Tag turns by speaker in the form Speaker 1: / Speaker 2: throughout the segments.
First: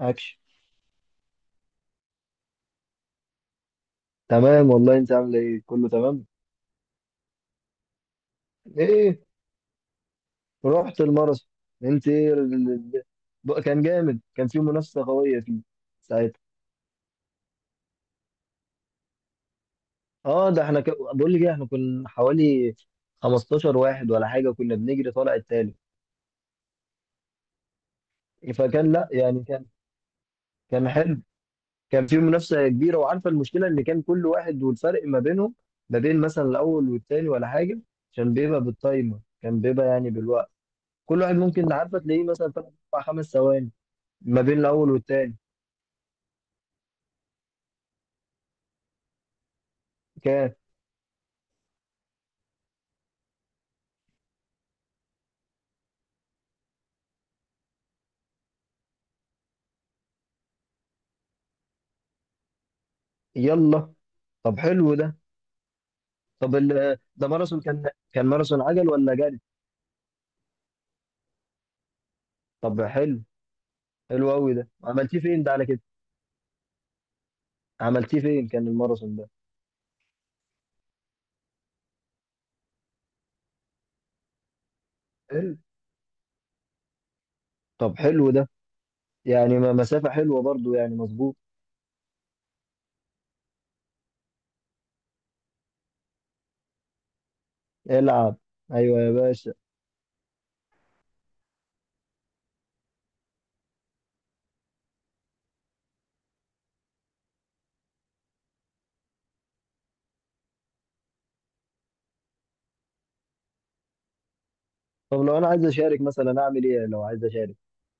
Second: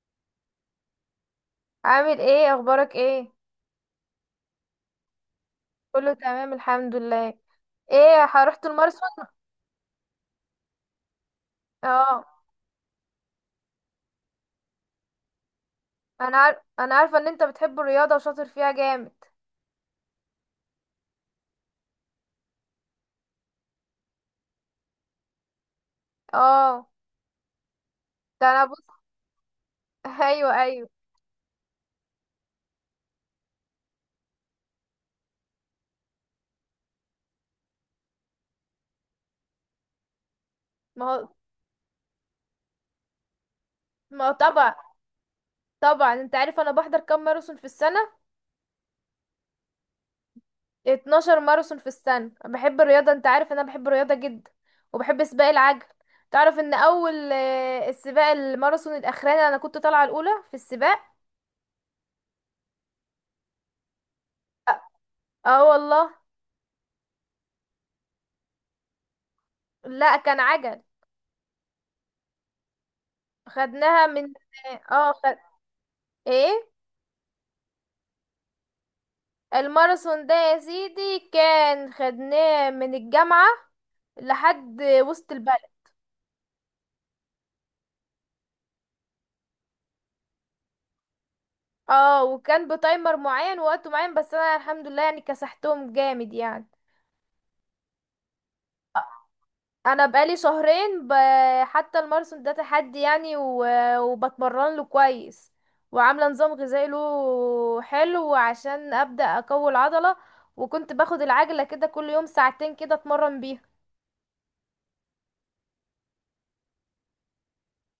Speaker 1: اكشن.
Speaker 2: عامل ايه؟ اخبارك ايه؟
Speaker 1: تمام والله، انت عامله ايه؟ كله
Speaker 2: كله
Speaker 1: تمام.
Speaker 2: تمام الحمد لله. ايه، رحت الماراثون؟
Speaker 1: ايه، رحت الماراثون. انت
Speaker 2: اه.
Speaker 1: ايه كان جامد، كان في منافسه قويه فيه ساعتها.
Speaker 2: انا عارفه ان انت بتحب الرياضه وشاطر فيها جامد.
Speaker 1: اه ده احنا بقول لك ايه، احنا كنا حوالي 15 واحد ولا حاجه، كنا بنجري طالع التالت.
Speaker 2: اه، ده انا بص.
Speaker 1: فكان لا يعني كان،
Speaker 2: ايوه، ايوه.
Speaker 1: كان حلو، كان في منافسه كبيره. وعارفه المشكله ان كان كل واحد والفرق ما بينهم، ما بين مثلا الاول والتاني ولا حاجه، عشان بيبقى بالتايمر، كان بيبقى يعني بالوقت.
Speaker 2: ما
Speaker 1: كل
Speaker 2: هو
Speaker 1: واحد ممكن، عارفه، تلاقيه مثلا 3 4 5 ثواني
Speaker 2: ما هو
Speaker 1: ما بين
Speaker 2: طبعا.
Speaker 1: الاول والتاني.
Speaker 2: طبعا، انت عارف انا بحضر كام ماراثون في السنه؟
Speaker 1: كان.
Speaker 2: 12 ماراثون في السنه. بحب الرياضه، انت عارف ان انا بحب الرياضه جدا، وبحب سباق العجل. تعرف ان اول السباق الماراثون الاخراني انا كنت طالعه الاولى في السباق.
Speaker 1: يلا. طب حلو ده.
Speaker 2: اه والله.
Speaker 1: طب ده ماراثون كان، ماراثون عجل ولا جري؟
Speaker 2: لا، كان عجل.
Speaker 1: طب حلو.
Speaker 2: خدناها
Speaker 1: حلو
Speaker 2: من
Speaker 1: قوي ده،
Speaker 2: اه
Speaker 1: عملتيه
Speaker 2: خد...
Speaker 1: فين ده على كده؟
Speaker 2: ايه.
Speaker 1: عملتيه فين كان الماراثون ده؟
Speaker 2: الماراثون ده يا سيدي كان خدناه من الجامعة لحد وسط
Speaker 1: حلو.
Speaker 2: البلد.
Speaker 1: طب حلو ده، يعني مسافة حلوة برضو، يعني مظبوط.
Speaker 2: اه، وكان بتايمر معين ووقت معين، بس انا الحمد لله يعني كسحتهم جامد يعني.
Speaker 1: العب. ايوه يا باشا.
Speaker 2: انا بقالي شهرين حتى الماراثون ده تحدي يعني وبتمرن له كويس، وعامله نظام غذائي له حلو عشان ابدا اقوي العضله. وكنت باخد العجله كده كل يوم ساعتين كده اتمرن بيها.
Speaker 1: طب لو انا عايز اشارك مثلا، اعمل ايه لو عايز اشارك؟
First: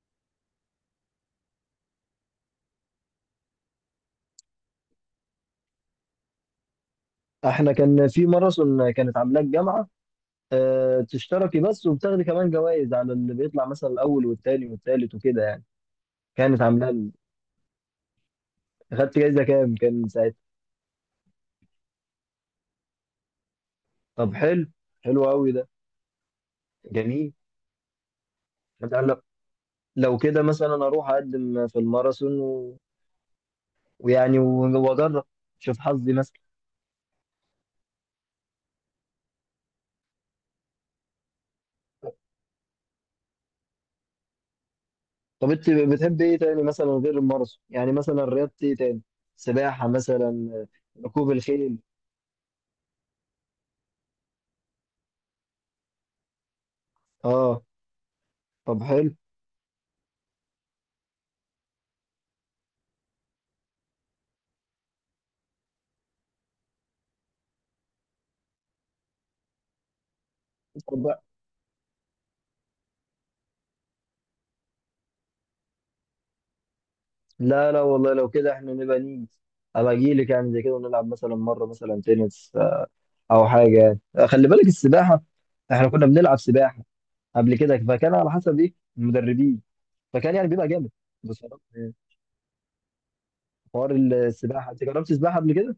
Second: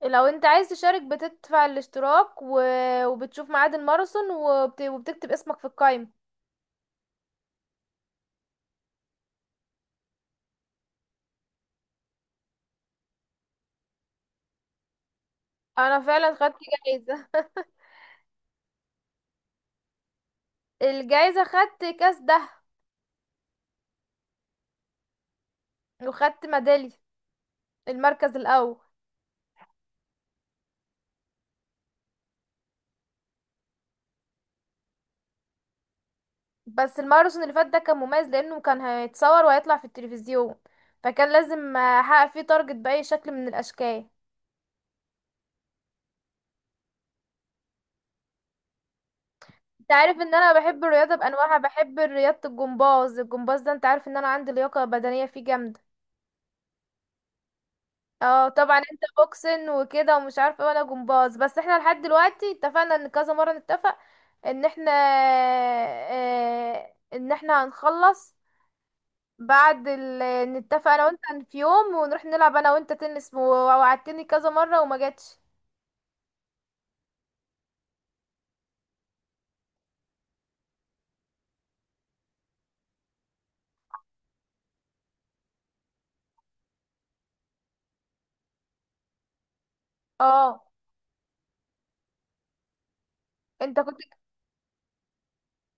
Speaker 2: لو انت عايز تشارك بتدفع الاشتراك وبتشوف ميعاد الماراثون وبتكتب اسمك في القائمة.
Speaker 1: احنا كان في ماراثون كانت عاملاه الجامعة. أه تشتركي بس، وبتاخدي كمان جوائز على اللي بيطلع مثلا الاول والتاني والتالت وكده يعني.
Speaker 2: انا فعلا خدت
Speaker 1: كانت عاملاه.
Speaker 2: جايزة.
Speaker 1: اخدت جايزه كام كان ساعتها؟
Speaker 2: الجايزة خدت كاس ده،
Speaker 1: طب حلو. حلو قوي ده.
Speaker 2: وخدت ميدالية
Speaker 1: جميل.
Speaker 2: المركز الاول.
Speaker 1: انت لو، لو كده مثلا اروح اقدم في الماراثون ويعني واجرب، شوف حظي مثلا.
Speaker 2: بس الماراثون اللي فات ده كان مميز لانه كان هيتصور وهيطلع في التلفزيون، فكان لازم احقق فيه تارجت بأي شكل من الاشكال.
Speaker 1: طب انت بتحب ايه تاني مثلا غير الماراثون؟ يعني مثلا رياضه ايه تاني؟ سباحه
Speaker 2: انت عارف ان انا
Speaker 1: مثلا؟
Speaker 2: بحب الرياضة
Speaker 1: ركوب
Speaker 2: بانواعها،
Speaker 1: الخيل؟
Speaker 2: بحب رياضة الجمباز. الجمباز ده انت عارف ان انا عندي لياقة بدنية فيه جامدة.
Speaker 1: اه
Speaker 2: اه طبعا،
Speaker 1: طب
Speaker 2: انت
Speaker 1: حلو.
Speaker 2: بوكسن وكده ومش عارفه إيه، وانا جمباز. بس احنا لحد دلوقتي اتفقنا ان كذا مره نتفق ان احنا ان احنا هنخلص بعد ال... نتفق
Speaker 1: طب
Speaker 2: انا وانت
Speaker 1: بقى-
Speaker 2: في يوم ونروح نلعب انا وانت تنس ووعدتني كذا مره وما جاتش.
Speaker 1: لا لا والله، لو كده احنا نبقى نيجي، ابقى اجي لك يعني زي كده ونلعب مثلا مره مثلا تنس، او حاجه يعني. خلي بالك السباحه، احنا كنا بنلعب سباحه قبل كده. فكان على حسب ايه المدربين، فكان يعني
Speaker 2: اه،
Speaker 1: بيبقى جامد بصراحه يعني.
Speaker 2: انت
Speaker 1: حوار
Speaker 2: كنت.
Speaker 1: السباحه، انت جربت سباحه قبل كده؟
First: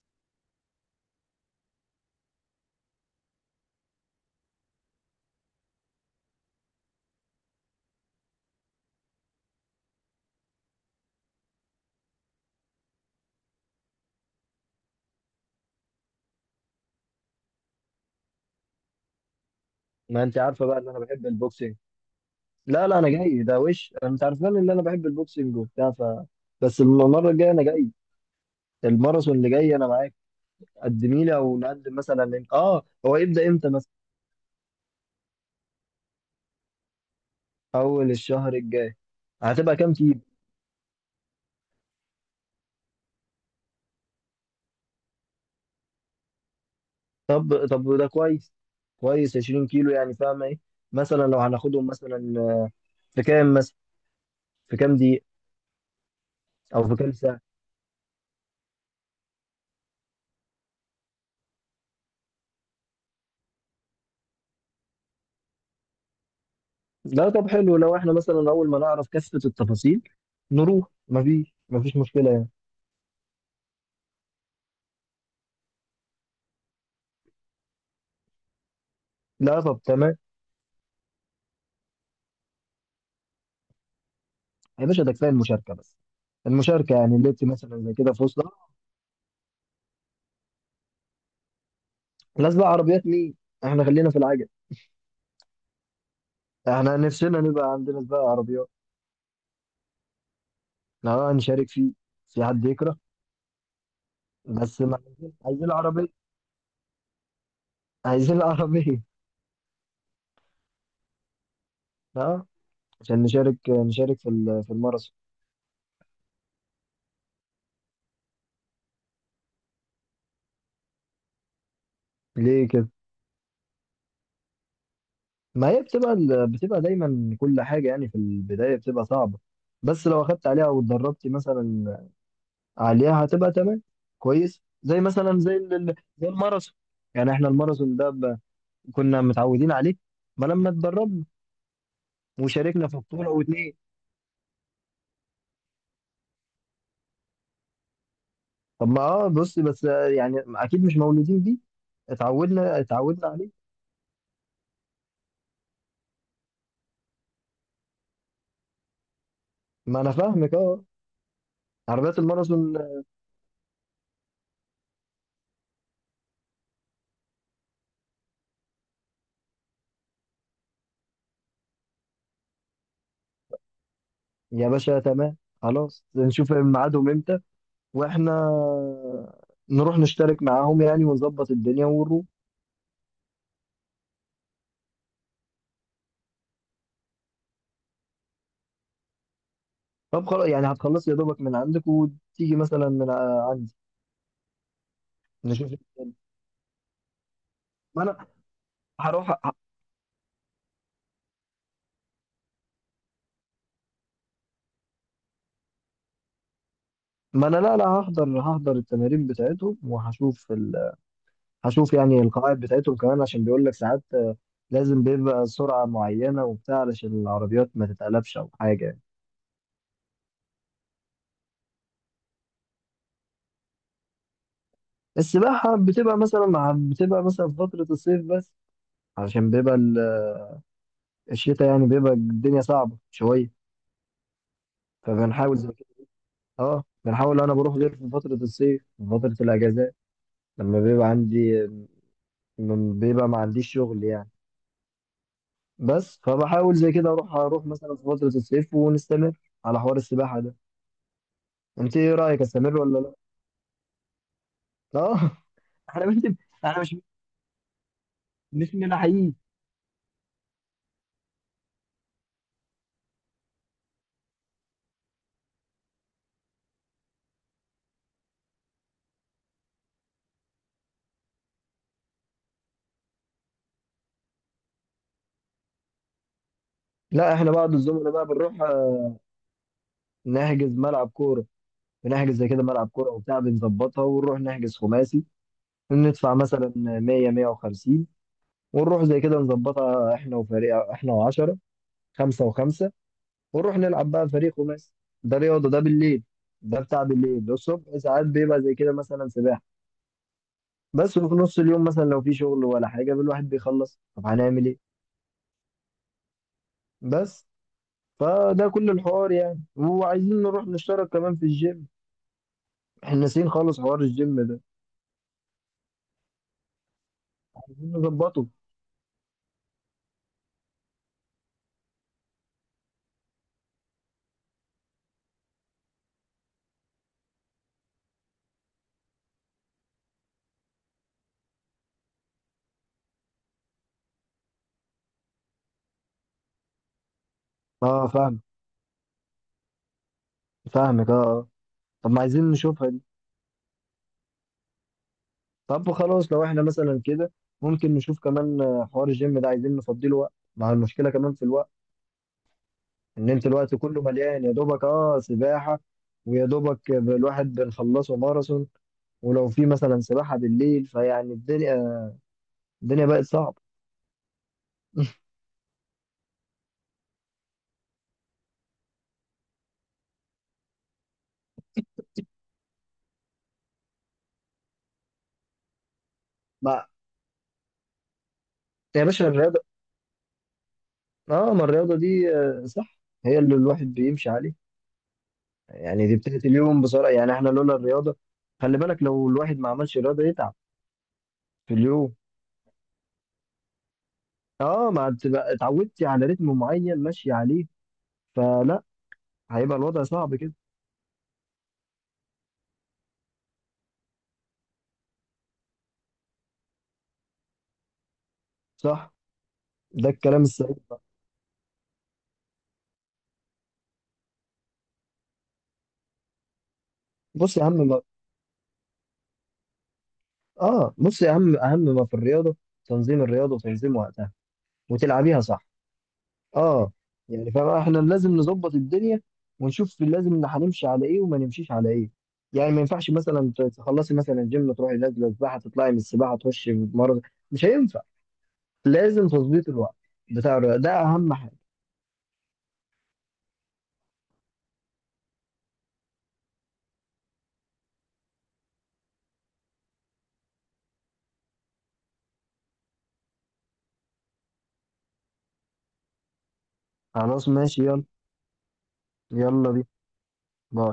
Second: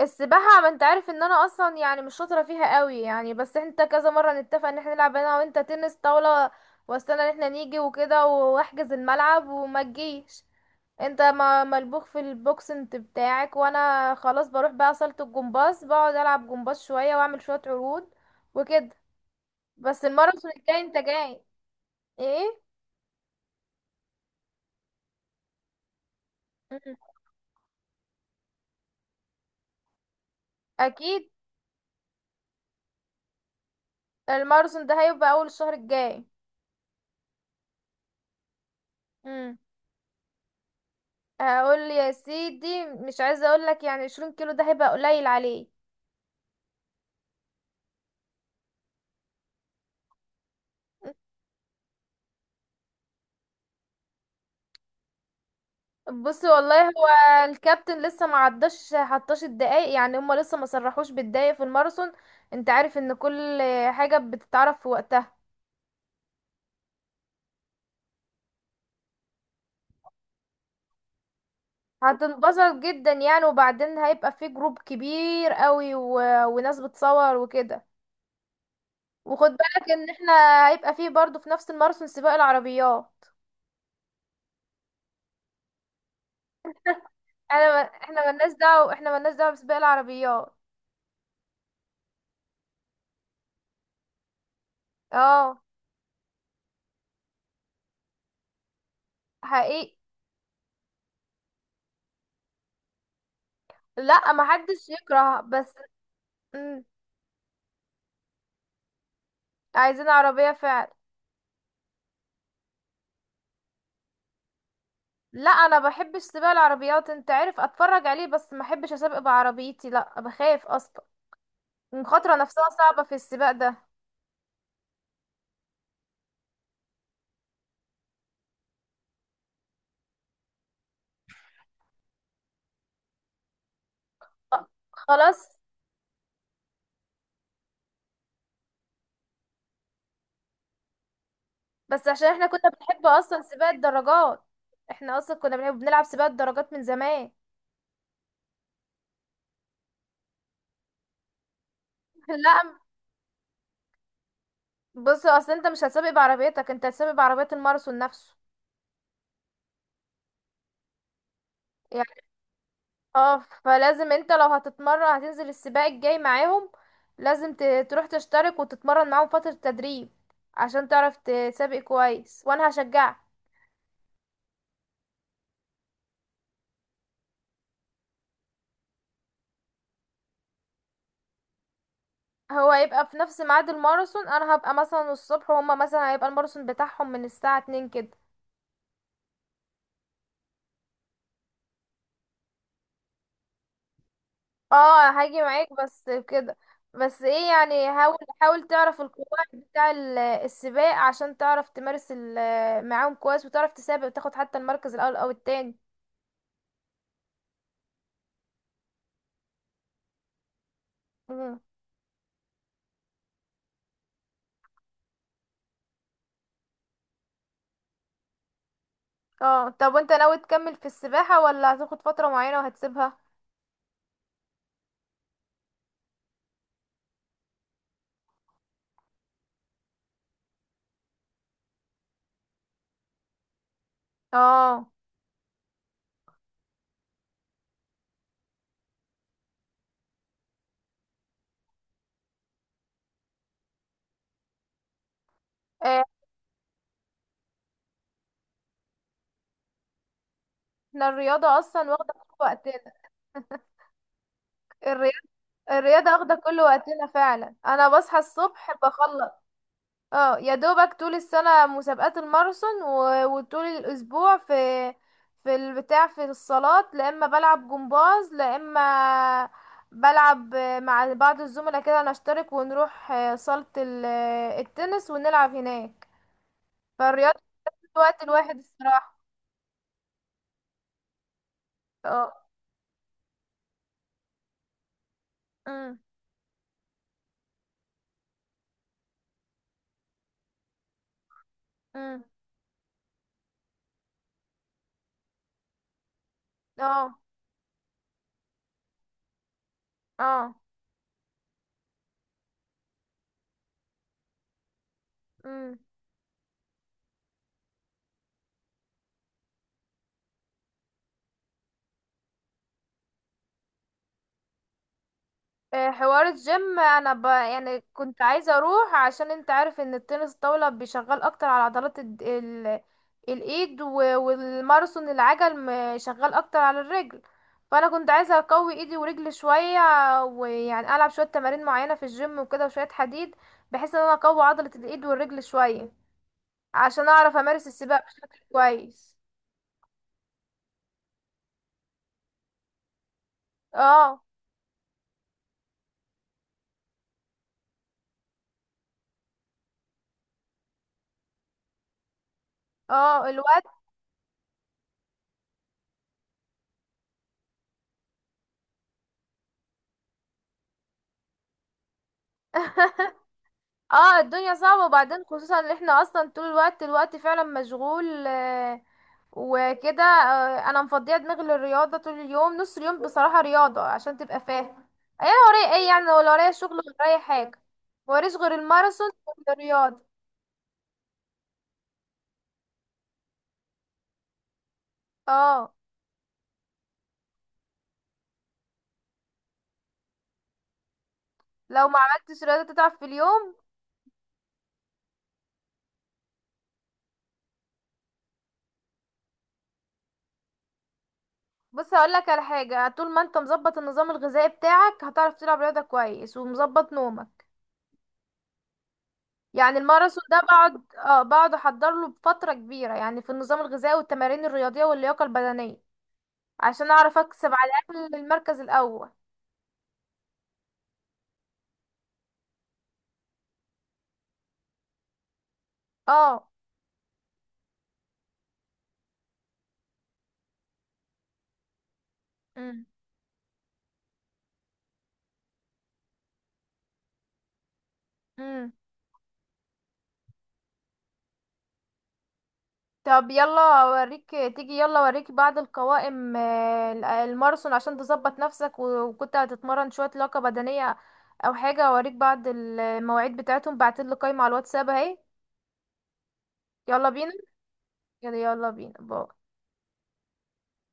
Speaker 2: السباحه، ما انت عارف ان انا اصلا يعني مش شاطره فيها قوي يعني. بس انت كذا مره نتفق ان احنا نلعب انا وانت تنس طاوله، واستنى ان احنا نيجي وكده واحجز الملعب وما تجيش. انت ملبوخ في البوكسنت بتاعك، وانا خلاص بروح بقى صالة الجمباز، بقعد العب جمباز شوية واعمل شوية عروض وكده. بس
Speaker 1: ما انت
Speaker 2: الماراثون
Speaker 1: عارفه بقى
Speaker 2: الجاي
Speaker 1: ان
Speaker 2: انت
Speaker 1: انا بحب
Speaker 2: جاي؟
Speaker 1: البوكسنج.
Speaker 2: ايه.
Speaker 1: لا لا، انا جاي ده. وش انت عارفان ان انا بحب البوكسنج وبتاع. ف بس
Speaker 2: مم.
Speaker 1: المره الجايه انا جاي. الماراثون اللي جاي انا معاك. قدمي
Speaker 2: اكيد.
Speaker 1: لي او نقدم مثلا من... اه هو يبدا امتى مثلا؟
Speaker 2: الماراثون ده هيبقى اول الشهر الجاي.
Speaker 1: اول الشهر الجاي.
Speaker 2: مم.
Speaker 1: هتبقى كام كيلو؟
Speaker 2: هقول يا سيدي مش عايزة اقول لك يعني 20 كيلو ده هيبقى قليل عليه.
Speaker 1: طب ده كويس. كويس، 20 كيلو. يعني فاهمه ايه، مثلا لو هناخدهم مثلا في كام مثلا، في كام دقيقه،
Speaker 2: بصي والله،
Speaker 1: او في
Speaker 2: هو
Speaker 1: كام؟
Speaker 2: الكابتن لسه ما عداش حطاش الدقايق يعني. هما لسه ما صرحوش بالدقايق في الماراثون. انت عارف ان كل حاجة بتتعرف في وقتها.
Speaker 1: لا طب حلو، لو احنا مثلا اول ما نعرف كافة التفاصيل نروح، مفيش مشكلة يعني.
Speaker 2: هتنبسط جدا يعني. وبعدين هيبقى في جروب كبير قوي وناس بتصور وكده. وخد
Speaker 1: لا طب
Speaker 2: بالك ان
Speaker 1: تمام.
Speaker 2: احنا هيبقى فيه برضو في نفس الماراثون سباق العربيات.
Speaker 1: يا باشا ده كفاية المشاركة بس، المشاركة يعني اللي انت
Speaker 2: انا ما...
Speaker 1: مثلا زي كده في
Speaker 2: احنا مالناش
Speaker 1: وسطها.
Speaker 2: دعوة، احنا مالناش دعوة بسباق العربيات.
Speaker 1: نازلة عربيات مين؟ احنا خلينا في العجل.
Speaker 2: اه
Speaker 1: احنا نفسنا نبقى عندنا سباق عربيات.
Speaker 2: حقيقي.
Speaker 1: احنا هنشارك فيه. في حد يكره؟
Speaker 2: لا،
Speaker 1: بس
Speaker 2: محدش
Speaker 1: ما عايزين،
Speaker 2: يكره،
Speaker 1: عايزين
Speaker 2: بس.
Speaker 1: العربية.
Speaker 2: مم.
Speaker 1: عايزين العربية.
Speaker 2: عايزين عربية فعلا.
Speaker 1: اه عشان نشارك في في الماراثون.
Speaker 2: لا، انا بحبش سباق العربيات، انت عارف، اتفرج عليه بس ما احبش اسابق بعربيتي. لا، بخاف اصلا، المخاطرة نفسها
Speaker 1: ليه كده؟
Speaker 2: صعبة في السباق ده.
Speaker 1: ما هي بتبقى بتبقى دايما كل حاجة يعني في البداية بتبقى صعبة. بس لو أخدت عليها واتدربت مثلا عليها هتبقى تمام، كويس، زي مثلا زي
Speaker 2: خلاص.
Speaker 1: زي الماراثون. يعني احنا الماراثون ده كنا متعودين عليه ما لما اتدربنا
Speaker 2: بس عشان احنا كنا
Speaker 1: وشاركنا في
Speaker 2: بنحب
Speaker 1: بطولة
Speaker 2: اصلا سباق
Speaker 1: واتنين.
Speaker 2: الدراجات. احنا اصلا كنا بنحب بنلعب سباق الدراجات من زمان.
Speaker 1: طب ما بص بس، يعني أكيد مش مولودين بيه.
Speaker 2: لا.
Speaker 1: اتعودنا عليه.
Speaker 2: بص، اصل انت مش هتسابق بعربيتك، انت هتسابق بعربية الماراثون نفسه.
Speaker 1: ما أنا فاهمك اه،
Speaker 2: يعني،
Speaker 1: عربيات الماراثون.
Speaker 2: اه. فلازم انت لو هتتمرن هتنزل السباق الجاي معاهم. لازم تروح تشترك وتتمرن معاهم فترة تدريب عشان تعرف تسابق كويس، وانا هشجعك.
Speaker 1: يا باشا تمام خلاص، نشوف ميعادهم امتى، واحنا نروح نشترك معاهم يعني ونظبط الدنيا ونروح.
Speaker 2: هو هيبقى في نفس ميعاد الماراثون، انا هبقى مثلا الصبح، وهما مثلا هيبقى الماراثون بتاعهم من الساعة 2 كده.
Speaker 1: طب خلاص يعني هتخلص يا دوبك من عندك وتيجي مثلا من عندي.
Speaker 2: اه، هاجي معاك
Speaker 1: نشوف.
Speaker 2: بس كده. بس ايه يعني،
Speaker 1: ما
Speaker 2: حاول،
Speaker 1: انا
Speaker 2: حاول تعرف
Speaker 1: هروح
Speaker 2: القواعد بتاع السباق عشان تعرف تمارس معاهم كويس، وتعرف تسابق وتاخد حتى المركز الاول او التاني.
Speaker 1: ما انا لا لا، هحضر التمارين بتاعتهم وهشوف
Speaker 2: مم.
Speaker 1: هشوف يعني القواعد بتاعتهم كمان. عشان بيقول لك ساعات، لازم بيبقى سرعة معينة وبتاع علشان العربيات ما تتقلبش او حاجة يعني.
Speaker 2: اه طب، وانت ناوي تكمل في السباحة ولا هتاخد فترة معينة وهتسيبها؟
Speaker 1: السباحة بتبقى مثلا، مع بتبقى مثلا في فترة الصيف بس، علشان بيبقى الشتاء يعني بيبقى الدنيا صعبة شوية.
Speaker 2: اه.
Speaker 1: فبنحاول، اه بنحاول انا بروح غير في فترة الصيف، في فترة الاجازات، لما بيبقى عندي، لما بيبقى ما عنديش شغل يعني.
Speaker 2: آه،
Speaker 1: بس فبحاول زي كده اروح مثلا في فترة الصيف، ونستمر على حوار السباحة ده.
Speaker 2: احنا الرياضة اصلا
Speaker 1: انت
Speaker 2: واخدة
Speaker 1: ايه
Speaker 2: كل
Speaker 1: رأيك، استمر
Speaker 2: وقتنا.
Speaker 1: ولا لا؟
Speaker 2: الرياضة،
Speaker 1: اه احنا
Speaker 2: الرياضة
Speaker 1: مش
Speaker 2: واخدة كل
Speaker 1: احنا مش
Speaker 2: وقتنا فعلا. انا بصحى الصبح
Speaker 1: مش من
Speaker 2: بخلص.
Speaker 1: الحقيقي.
Speaker 2: اه يا دوبك طول السنة مسابقات الماراثون، وطول الأسبوع في في البتاع في الصالات. لا إما بلعب جمباز لا إما بلعب مع بعض الزملاء كده نشترك ونروح صالة التنس ونلعب هناك.
Speaker 1: لا
Speaker 2: فالرياضة
Speaker 1: احنا بعض
Speaker 2: في
Speaker 1: الزملاء
Speaker 2: الوقت
Speaker 1: بقى
Speaker 2: الواحد
Speaker 1: بنروح،
Speaker 2: الصراحة.
Speaker 1: نحجز ملعب كورة.
Speaker 2: اه.
Speaker 1: بنحجز زي كده ملعب كورة وبتاع، بنظبطها ونروح نحجز خماسي.
Speaker 2: أم،
Speaker 1: ندفع مثلا 100 150، ونروح زي كده نظبطها، احنا وفريق احنا، و10،
Speaker 2: أم،
Speaker 1: خمسة وخمسة، ونروح نلعب بقى فريق خماسي. ده رياضه، ده بالليل. ده بتاع
Speaker 2: اه،
Speaker 1: بالليل. الصبح ساعات بيبقى زي كده مثلا سباحه
Speaker 2: اه،
Speaker 1: بس. وفي نص اليوم مثلا لو في شغل ولا حاجه الواحد بيخلص، طب هنعمل ايه؟
Speaker 2: أم.
Speaker 1: بس فده كل الحوار يعني. وعايزين نروح نشترك كمان في الجيم. احنا ناسيين خالص حوار الجيم ده،
Speaker 2: حوار الجيم انا يعني
Speaker 1: عايزين
Speaker 2: كنت
Speaker 1: نظبطه.
Speaker 2: عايزه اروح عشان انت عارف ان التنس الطاوله بيشغل اكتر على عضلات الايد والماراثون العجل شغال اكتر على الرجل. فانا كنت عايزه اقوي ايدي ورجلي شويه، ويعني العب شويه تمارين معينه في الجيم وكده وشويه حديد، بحيث ان انا اقوي عضله الايد والرجل شويه عشان اعرف امارس السباق
Speaker 1: اه
Speaker 2: بشكل
Speaker 1: فاهم.
Speaker 2: كويس.
Speaker 1: فاهمك اه آه. طب ما عايزين نشوفها دي.
Speaker 2: اه.
Speaker 1: طب خلاص لو احنا مثلا كده، ممكن نشوف كمان حوار الجيم ده، عايزين نفضيله وقت. مع المشكله كمان في الوقت
Speaker 2: اه
Speaker 1: ان انت
Speaker 2: الوقت.
Speaker 1: الوقت كله مليان يا دوبك، اه سباحه، ويا دوبك الواحد بنخلصه ماراثون، ولو في مثلا سباحه بالليل فيعني الدنيا، الدنيا بقت صعبه
Speaker 2: اه، الدنيا صعبة. وبعدين خصوصا ان احنا اصلا طول الوقت، الوقت فعلا مشغول وكده. انا مفضيه دماغي للرياضة طول اليوم، نص اليوم بصراحة رياضة، عشان تبقى فاهم ايه انا ورايا. ايه يعني، ولا ورايا شغل
Speaker 1: ما
Speaker 2: ولا ورايا حاجة؟ موريش غير
Speaker 1: يا
Speaker 2: الماراثون
Speaker 1: باشا الرياضه،
Speaker 2: والرياضة.
Speaker 1: اه ما الرياضه دي صح، هي اللي الواحد بيمشي عليه.
Speaker 2: اه.
Speaker 1: يعني دي بتاعت اليوم بصراحه، يعني احنا لولا الرياضه، خلي بالك لو الواحد ما عملش رياضه يتعب في
Speaker 2: لو ما
Speaker 1: اليوم.
Speaker 2: عملتش رياضة تتعب في اليوم.
Speaker 1: اه ما تبقى اتعودتي على رتم معين ماشي عليه، فلا، هيبقى الوضع صعب كده.
Speaker 2: بص هقولك على حاجة، طول ما انت مظبط النظام الغذائي بتاعك هتعرف تلعب رياضة كويس ومظبط نومك.
Speaker 1: صح.
Speaker 2: يعني
Speaker 1: ده
Speaker 2: الماراثون ده
Speaker 1: الكلام السليم.
Speaker 2: بقعد بقعد احضر له بفترة كبيرة يعني في النظام الغذائي والتمارين الرياضية واللياقة البدنية، عشان اعرف اكسب
Speaker 1: بص يا
Speaker 2: على
Speaker 1: عم،
Speaker 2: الاقل المركز الاول.
Speaker 1: اه بص، اهم ما في الرياضه، تنظيم الرياضه وتنظيم وقتها، وتلعبيها صح.
Speaker 2: اه.
Speaker 1: اه يعني فاحنا لازم نظبط الدنيا، ونشوف لازم إن هنمشي على ايه وما نمشيش على ايه. يعني ما
Speaker 2: امم.
Speaker 1: ينفعش مثلا تخلصي مثلا الجيم، تروحي نازله سباحه، تطلعي من السباحه تخشي مرض. مش هينفع.
Speaker 2: امم.
Speaker 1: لازم تظبيط الوقت بتاع الرياضه ده اهم حاجه.
Speaker 2: طب يلا اوريك، تيجي يلا اوريك بعض القوائم الماراثون عشان تظبط نفسك، وكنت هتتمرن شوية لياقة بدنية او حاجة. اوريك بعض المواعيد بتاعتهم. بعتلي قايمة على الواتساب اهي. يلا بينا.
Speaker 1: خلاص ماشي يلا.
Speaker 2: يلا، يلا بينا، باي.
Speaker 1: يلا بينا.